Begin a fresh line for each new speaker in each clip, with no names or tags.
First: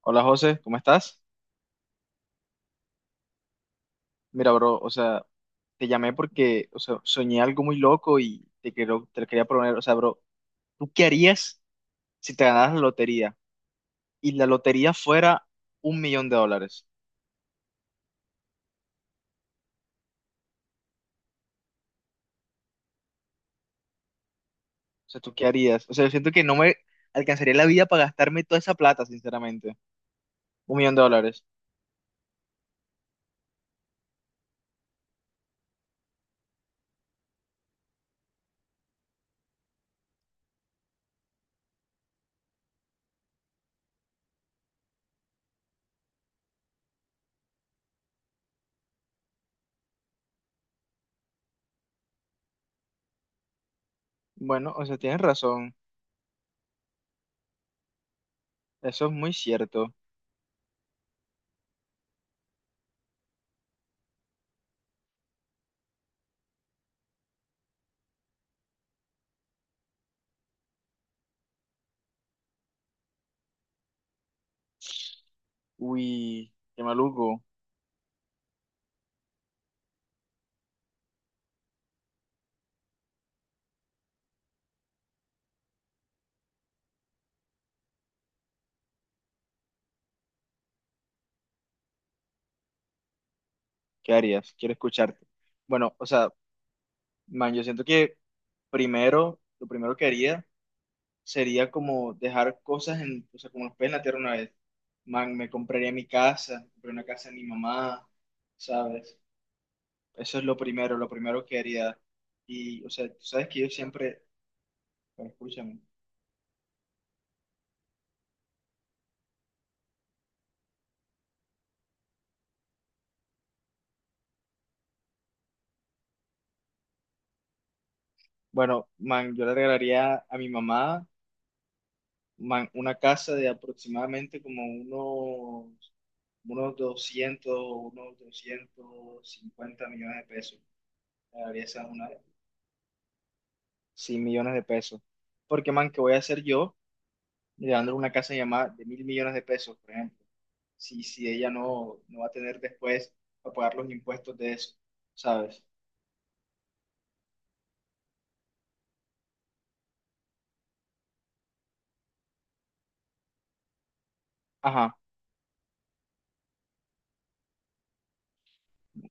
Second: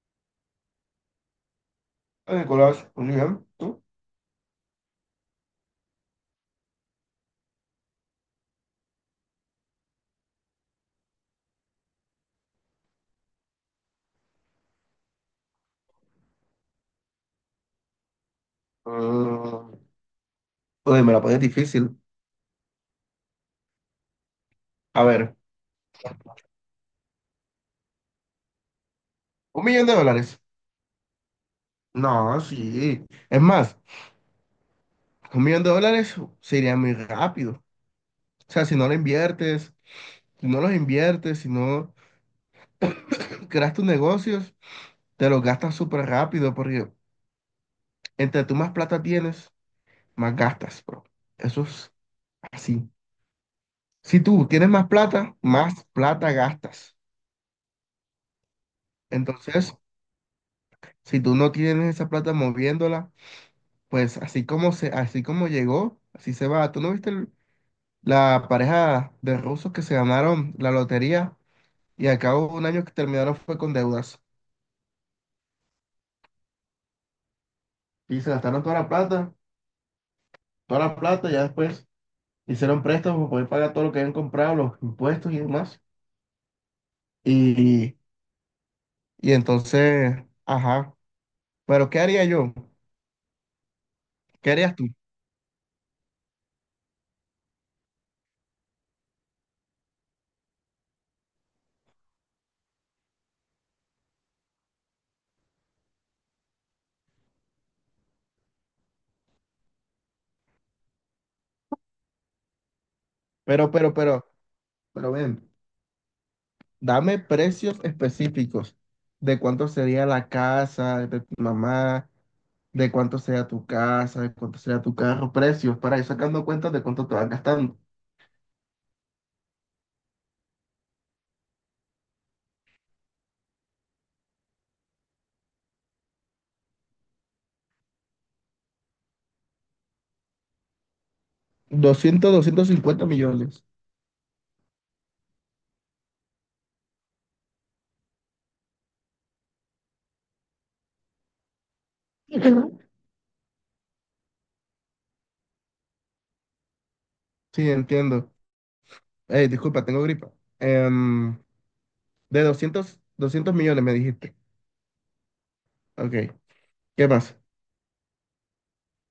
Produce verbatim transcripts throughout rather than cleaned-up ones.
Hola José, ¿cómo estás?
Hola, Nicolás, un millón, ¿tú?
Mira, bro, o sea, te llamé porque, o sea, soñé algo muy loco y te quiero, te lo quería proponer, o sea, bro, ¿tú qué harías si te ganaras la lotería y la lotería fuera un millón de dólares?
Mm, uy, me la pones difícil. A
O sea, ¿tú
ver,
qué harías? O sea, yo siento que no me alcanzaría la vida para gastarme toda esa plata,
un
sinceramente.
millón de dólares.
Un millón de dólares.
No, sí. Es más, un millón de dólares sería muy rápido. O sea, si no lo inviertes, si no los inviertes, si no creas tus negocios, te los gastas súper rápido porque entre tú más plata tienes, más gastas, bro. Eso es así. Si tú tienes
Bueno, o
más
sea, tienes
plata,
razón,
más plata gastas.
eso es muy
Entonces,
cierto.
si tú no tienes esa plata moviéndola, pues así como se, así como llegó, así se va. ¿Tú no viste el- la pareja de rusos que se ganaron la lotería y al cabo de un año que terminaron fue con deudas?
Uy, qué maluco.
Y se gastaron toda la plata, toda la plata, ya después hicieron préstamos para poder pagar todo lo que habían comprado, los impuestos y demás. Y, y entonces, ajá. Pero ¿qué haría yo?
¿Qué
¿Qué
harías? Quiero
harías tú?
escucharte. Bueno, o sea, man, yo siento que primero, lo primero que haría sería como dejar cosas en, o sea, como los pies en la tierra una vez. Man, me compraría mi casa, compré una casa de mi mamá, ¿sabes? Eso es lo primero, lo primero que haría. Y, o sea, tú sabes que yo
Pero, pero, pero,
siempre,
pero
bueno,
ven,
escúchame.
dame precios específicos de cuánto sería la casa de tu mamá, de cuánto sea tu casa, de cuánto sea tu carro, precios, para ir sacando cuentas de cuánto te vas gastando.
Bueno, man, yo le regalaría a mi mamá, man, una casa de aproximadamente como unos, unos doscientos unos doscientos cincuenta millones de pesos. Le regalaría esa una,
doscientos doscientos cincuenta millones.
cien millones de pesos. Porque, man, ¿qué voy a hacer yo? Y dándole una casa llamada de mil millones de pesos, por ejemplo, si, si ella no, no va a tener
Ujú.
después para pagar los impuestos de eso, ¿sabes?
Sí, entiendo. Eh, disculpa, tengo gripa. Em, de doscientos doscientos millones me dijiste.
Ajá.
Ok, ¿qué más?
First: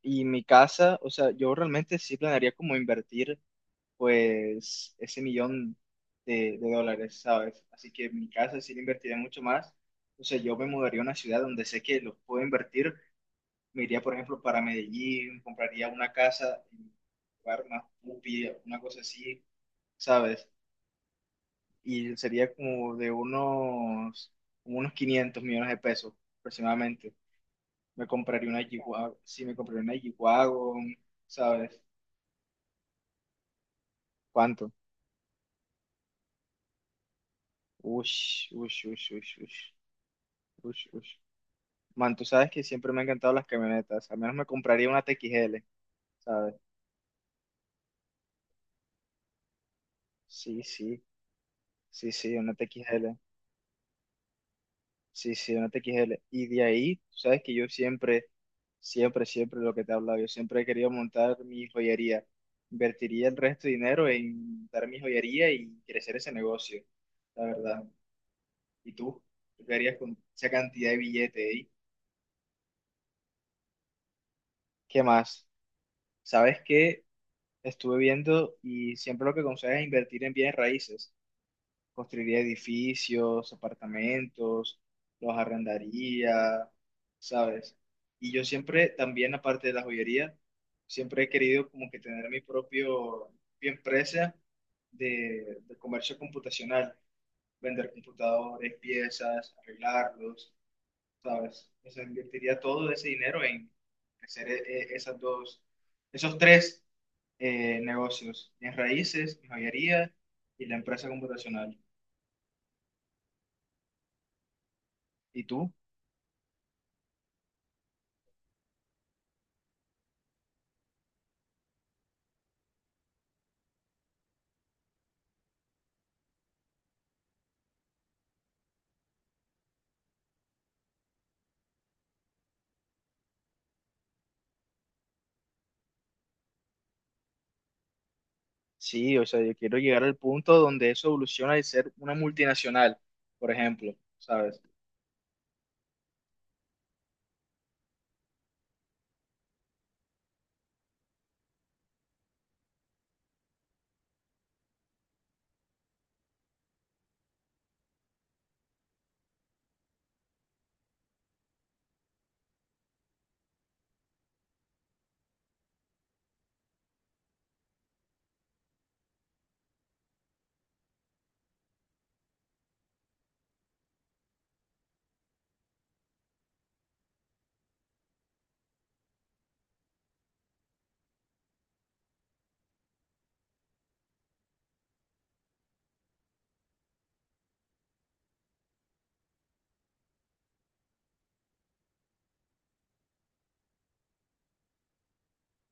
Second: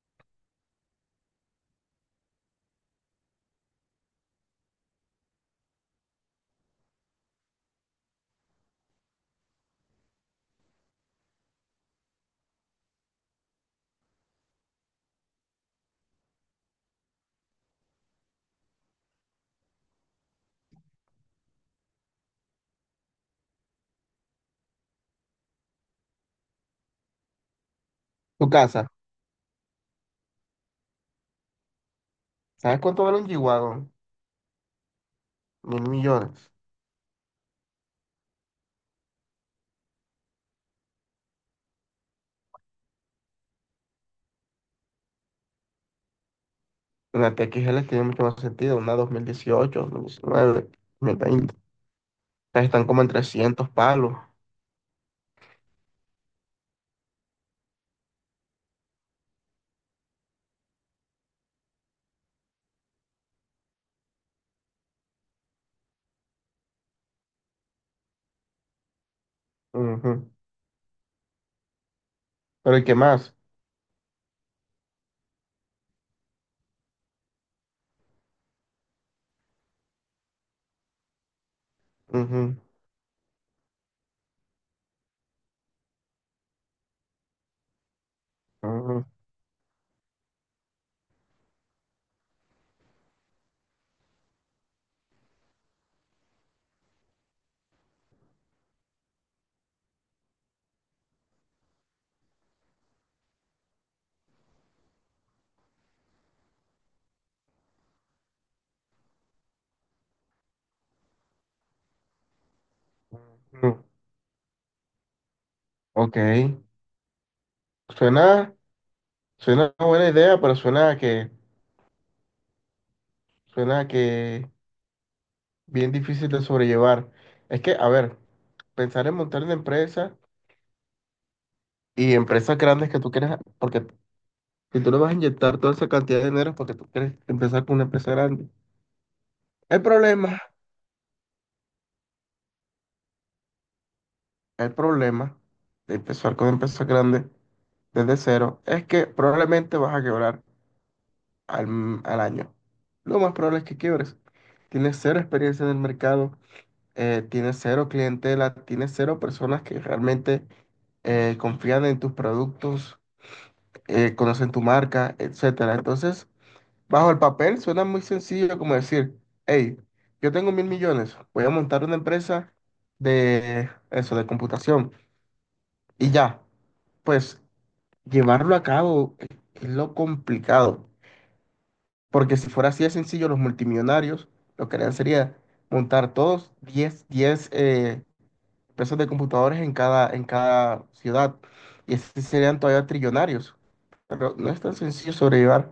Y mi casa, o sea, yo realmente sí planearía como invertir, pues, ese millón de, de dólares, ¿sabes? Así que mi casa sí la invertiría mucho más. O sea, yo me mudaría a una ciudad donde sé que los puedo invertir. Me iría, por ejemplo, para Medellín, compraría una casa en un lugar más pupi, una cosa así, ¿sabes? Y sería como de unos, como unos quinientos millones de pesos aproximadamente. Me
Tu
compraría una
casa.
G-Wagon, sí, me compraría una G-Wagon, ¿sabes?
¿Sabes cuánto vale un G-Wagon?
¿Cuánto?
Mil millones.
Ush, ush, ush, ush, ush, ush, ush. Man, tú sabes que siempre me han encantado las camionetas, al menos me compraría una T X L, ¿sabes?
Una T X L tiene mucho más sentido, una dos mil dieciocho, dos mil diecinueve,
Sí, sí,
dos mil veinte.
sí, sí, una
Estas Están como en
T X L.
trescientos palos.
Sí, sí, una T X L. Y de ahí, tú sabes que yo siempre, siempre, siempre lo que te he hablado, yo siempre he querido montar mi joyería. Invertiría el resto de dinero en montar mi joyería y crecer ese negocio, la verdad. ¿Y tú? ¿Tú qué harías con
Ujú.
esa cantidad de billete ahí?
¿Pero y qué más?
¿Qué más? ¿Sabes qué? Estuve viendo y siempre lo que aconsejas es invertir en bienes raíces. Construiría
Ujú,
edificios, apartamentos, los arrendaría, ¿sabes? Y yo siempre,
ujú,
también aparte de la joyería, siempre he querido como que tener mi propio, mi empresa de, de comercio computacional, vender computadores, piezas, arreglarlos, ¿sabes? O sea, invertiría todo ese dinero en hacer e- e- esas dos, esos tres eh, negocios, mis raíces, mi joyería y la empresa computacional.
ujú.
¿Y tú?
Ok. Suena, suena una buena idea, pero suena a que, suena a que bien difícil de sobrellevar. Es que, a ver, pensar en montar una empresa y empresas grandes que tú quieres, porque si tú le vas a inyectar toda esa cantidad de dinero es porque tú quieres empezar con una empresa grande.
Sí, o sea, yo quiero
El
llegar al
problema,
punto donde eso evoluciona y ser una multinacional, por ejemplo, ¿sabes?
el problema de empezar con empresas grandes desde cero es que probablemente vas a quebrar al, m- al año. Lo más probable es que quiebres. Tienes cero experiencia en el mercado, eh, tienes cero clientela, tienes cero personas que realmente eh, confían en tus productos, eh, conocen tu marca, etcétera. Entonces, bajo el papel suena muy sencillo como decir, hey, yo tengo mil millones, voy a montar una empresa de eso, de computación. Y ya, pues llevarlo a cabo es lo complicado, porque si fuera así de sencillo, los multimillonarios lo que harían sería montar todos diez, diez eh, empresas de computadores en cada, en cada ciudad. Y así serían todavía trillonarios. Pero no es tan sencillo sobrellevar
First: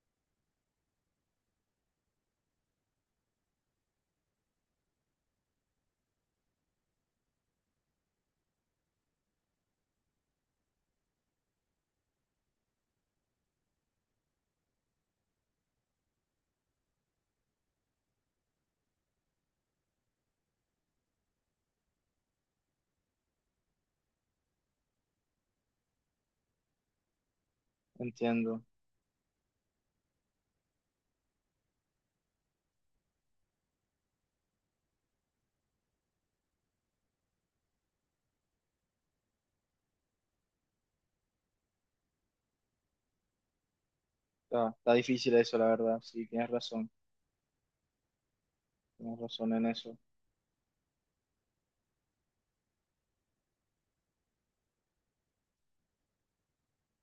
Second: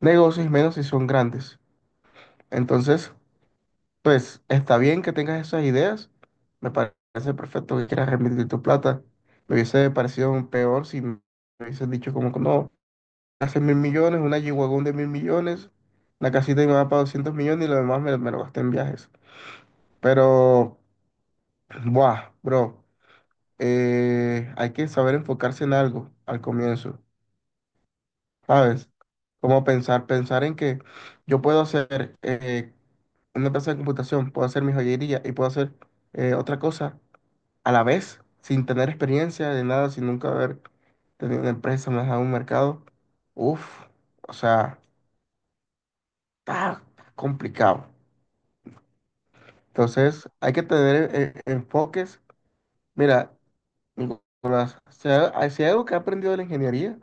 negocios, y menos si son grandes. Entonces, pues está bien que tengas esas ideas. Me parece perfecto que quieras remitir tu plata. Me hubiese parecido un peor si me hubiesen dicho como que no, hace mil millones, una G-Wagon de mil millones, la casita de mi mamá para doscientos millones y lo demás me, me lo gasté en viajes. Pero, buah, bro. eh, hay que saber enfocarse en algo al comienzo,
Entiendo.
¿sabes? Como pensar, pensar en que yo puedo hacer eh, una empresa de computación, puedo hacer mi joyería y puedo hacer eh, otra cosa a la vez, sin tener experiencia de nada, sin nunca haber tenido una empresa, más a un mercado. Uf, o
Está,
sea,
está difícil eso, la verdad. Sí, tienes
está
razón.
complicado.
Tienes razón en eso.
Entonces, hay que tener eh, enfoques. Mira, Nicolás, si hay si hay algo que he aprendido de la ingeniería,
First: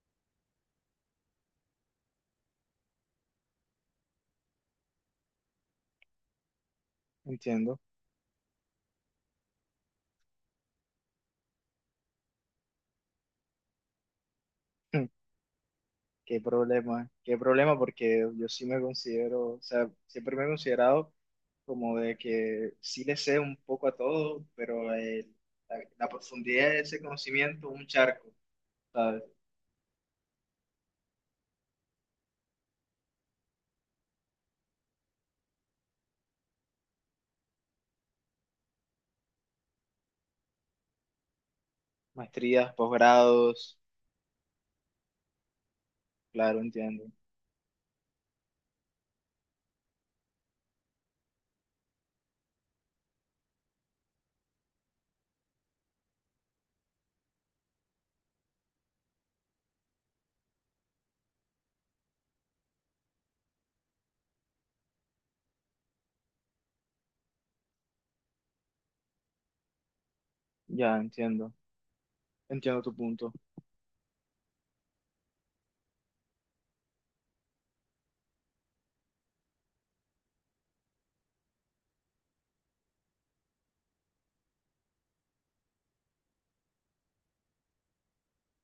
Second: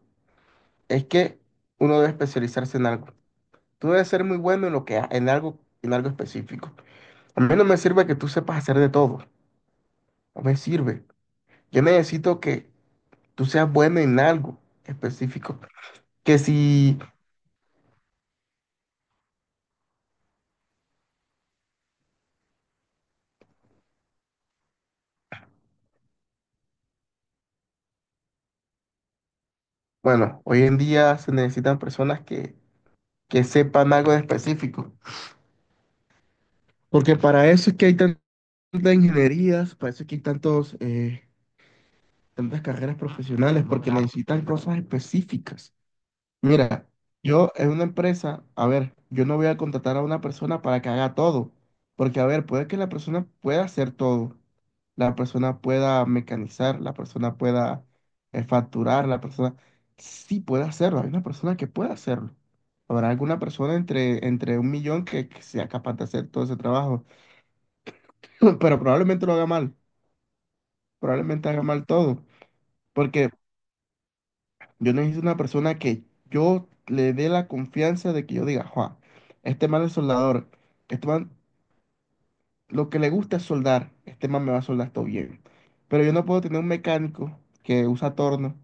es que uno debe especializarse en algo. Tú debes ser muy bueno en lo que ha- en algo, en algo específico. A mí no me
Entiendo.
sirve que tú sepas hacer de todo. No me sirve. Yo necesito que tú seas bueno en algo específico. Que
Qué
si,
problema, qué problema, porque yo sí me considero, o sea, siempre me he considerado como de que sí le sé un poco a todo, pero el- la, la profundidad de ese conocimiento, un charco, ¿sabes?
bueno, hoy en día se necesitan personas que, que sepan algo en específico. Porque para eso es que hay tantas ingenierías, para eso es que hay tantos, eh, tantas
Maestrías,
carreras profesionales,
posgrados,
porque necesitan cosas específicas.
claro,
Mira,
entiendo.
yo en una empresa, a ver, yo no voy a contratar a una persona para que haga todo, porque a ver, puede que la persona pueda hacer todo, la persona pueda mecanizar, la persona pueda eh, facturar, la persona sí puede hacerlo, hay una persona que puede hacerlo. Habrá alguna persona entre, entre un millón que, que sea capaz de hacer todo ese trabajo, pero probablemente lo haga mal,
Ya,
probablemente
entiendo.
haga mal todo,
Entiendo tu
porque
punto.
yo necesito una persona que yo le dé la confianza de que yo diga, Juan, este man es soldador, este man lo que le gusta es soldar, este man me va a soldar todo bien. Pero yo no puedo tener un mecánico que usa torno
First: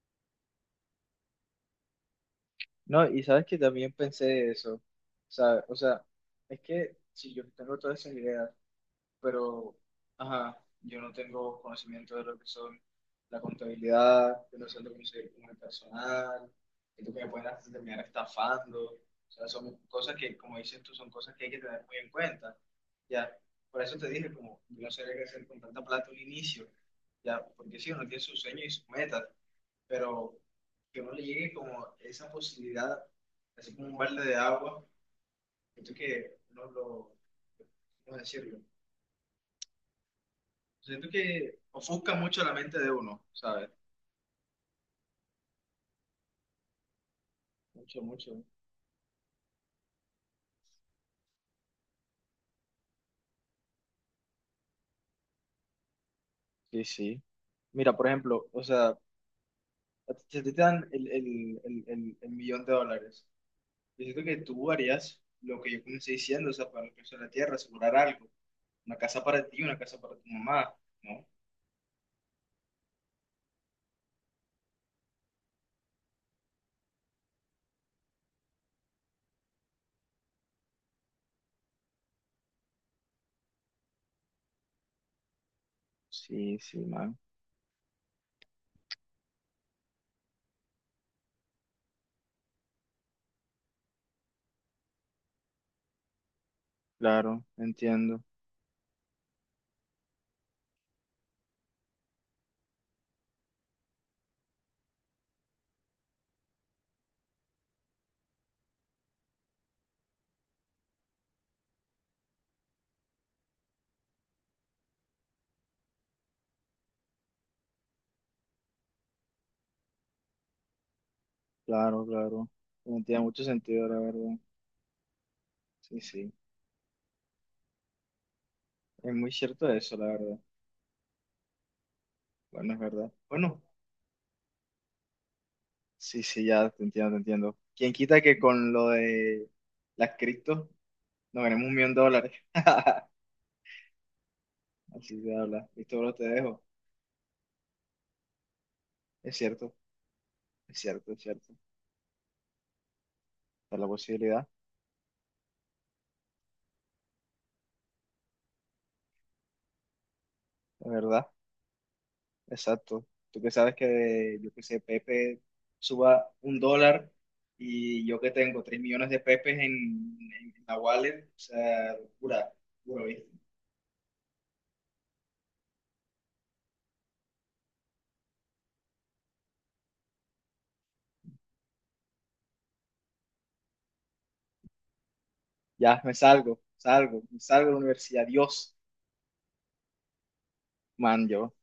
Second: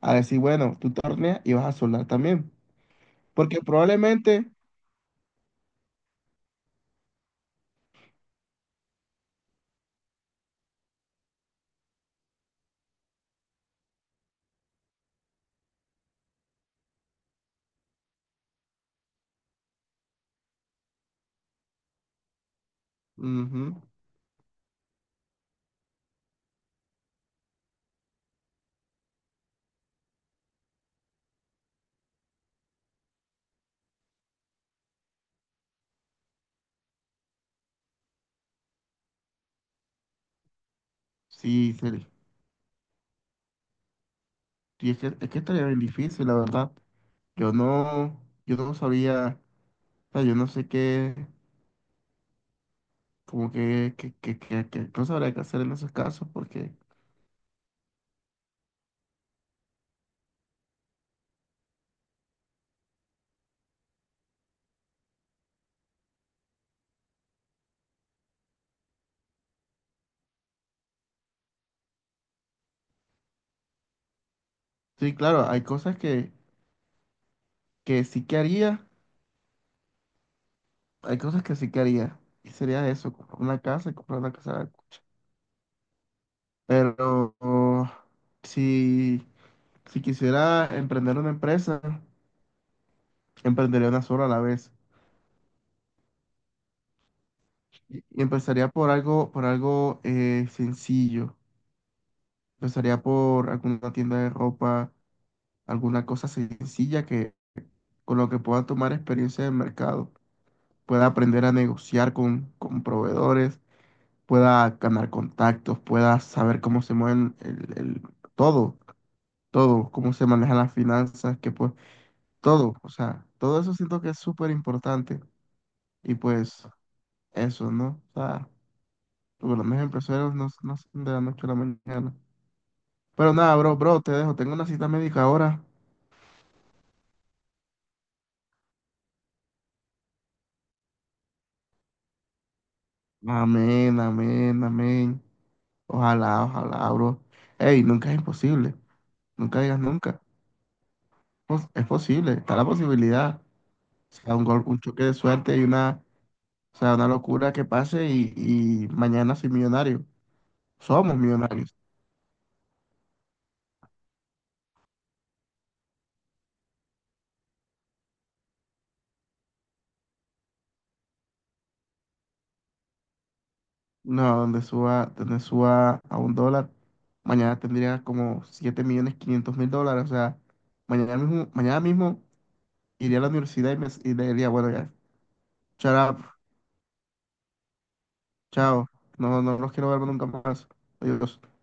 a decir, bueno, tú torneas y vas a soldar también.
No, y sabes que
Porque
también pensé
probablemente,
eso. O sea, o sea, es que si yo tengo todas esas ideas pero ajá, yo no tengo conocimiento de lo que son la contabilidad, yo no sé lo que se con el personal, siento que me pueden hasta terminar estafando, o sea, son cosas que, como dices tú, son cosas que hay que tener muy en cuenta, ya,
ujú,
por eso te dije, como, yo no sabía qué hacer con tanta plata un inicio, ya, porque sí, uno tiene sus sueños y sus metas, pero que uno le llegue como esa posibilidad, así como un balde de agua, siento que no lo, ¿cómo decirlo? Siento que
sí, Feli,
ofusca mucho la mente de uno, ¿sabes?
sí, es que, es que estaría bien difícil, la verdad. Yo
Mucho,
no,
mucho.
yo no sabía, o sea, yo no sé qué, como que, que, que, que, que no sabría qué hacer en esos casos porque...
Sí, sí. Mira, por ejemplo, o sea, a ti- si a ti te dan el, el, el, el, el millón de dólares, yo siento que tú harías lo que yo comencé diciendo, o sea, para el precio de la tierra, asegurar algo, una casa para ti, una casa para tu mamá, ¿no?
Sí, claro, hay cosas que, que sí que haría, hay cosas que sí que haría. Y sería eso, comprar una casa y comprar una casa.
Sí, sí, man.
Pero oh, si, si quisiera emprender una empresa, emprendería una sola a la vez.
Claro,
Y,
entiendo,
y empezaría por algo, por algo eh, sencillo. Empezaría por alguna tienda de ropa, alguna cosa sencilla que con lo que pueda tomar experiencia de mercado. Pueda aprender a negociar con, con proveedores, pueda ganar contactos, pueda saber cómo se mueven el, el- todo, todo, cómo se manejan las finanzas, que pues
claro, claro.
todo, o
No tiene
sea,
mucho
todo eso
sentido, la
siento que es
verdad.
súper importante
Sí,
y
sí.
pues eso, ¿no? O sea,
Es muy
porque los
cierto
mejores
eso, la
empresarios
verdad.
no, no son de la noche a la mañana.
Bueno, es verdad.
Pero nada,
Bueno,
bro, bro, te dejo, tengo una cita médica ahora.
sí, sí, ya te entiendo, te entiendo. ¿Quién quita que con lo de las cripto nos ganemos un millón de dólares?
Amén, amén,
Así
amén.
se habla. Listo, bro, te
Ojalá,
dejo.
ojalá, bro. Ey, nunca es imposible,
Es
nunca
cierto,
digas nunca.
es cierto, es cierto.
Pos- Es posible, está la posibilidad, o
Está la
sea, un
posibilidad,
gol, un choque de suerte y una o sea, una locura que pase y, y mañana soy millonario.
es
Somos
verdad.
millonarios.
Exacto. Tú que sabes que, yo que sé, Pepe suba un dólar y yo que tengo tres millones de Pepes en, en la wallet, o sea, locura, locura, ¿viste?
No, donde suba, donde suba a un dólar, mañana tendría como siete millones quinientos mil dólares. O sea, mañana mismo, mañana mismo iría a la universidad y, me, y le diría, bueno, ya, shut
Ya, me
up,
salgo, salgo, me salgo de la universidad. Dios,
chao. No, no los quiero ver nunca más.
man,
Adiós.
yo.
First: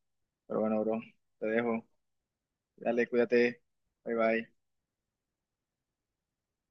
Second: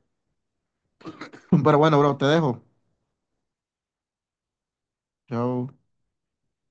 Pero bueno, bro, te
Pero
dejo.
bueno, bro, te dejo.
Dale, cuídate. Bye bye.
Chao.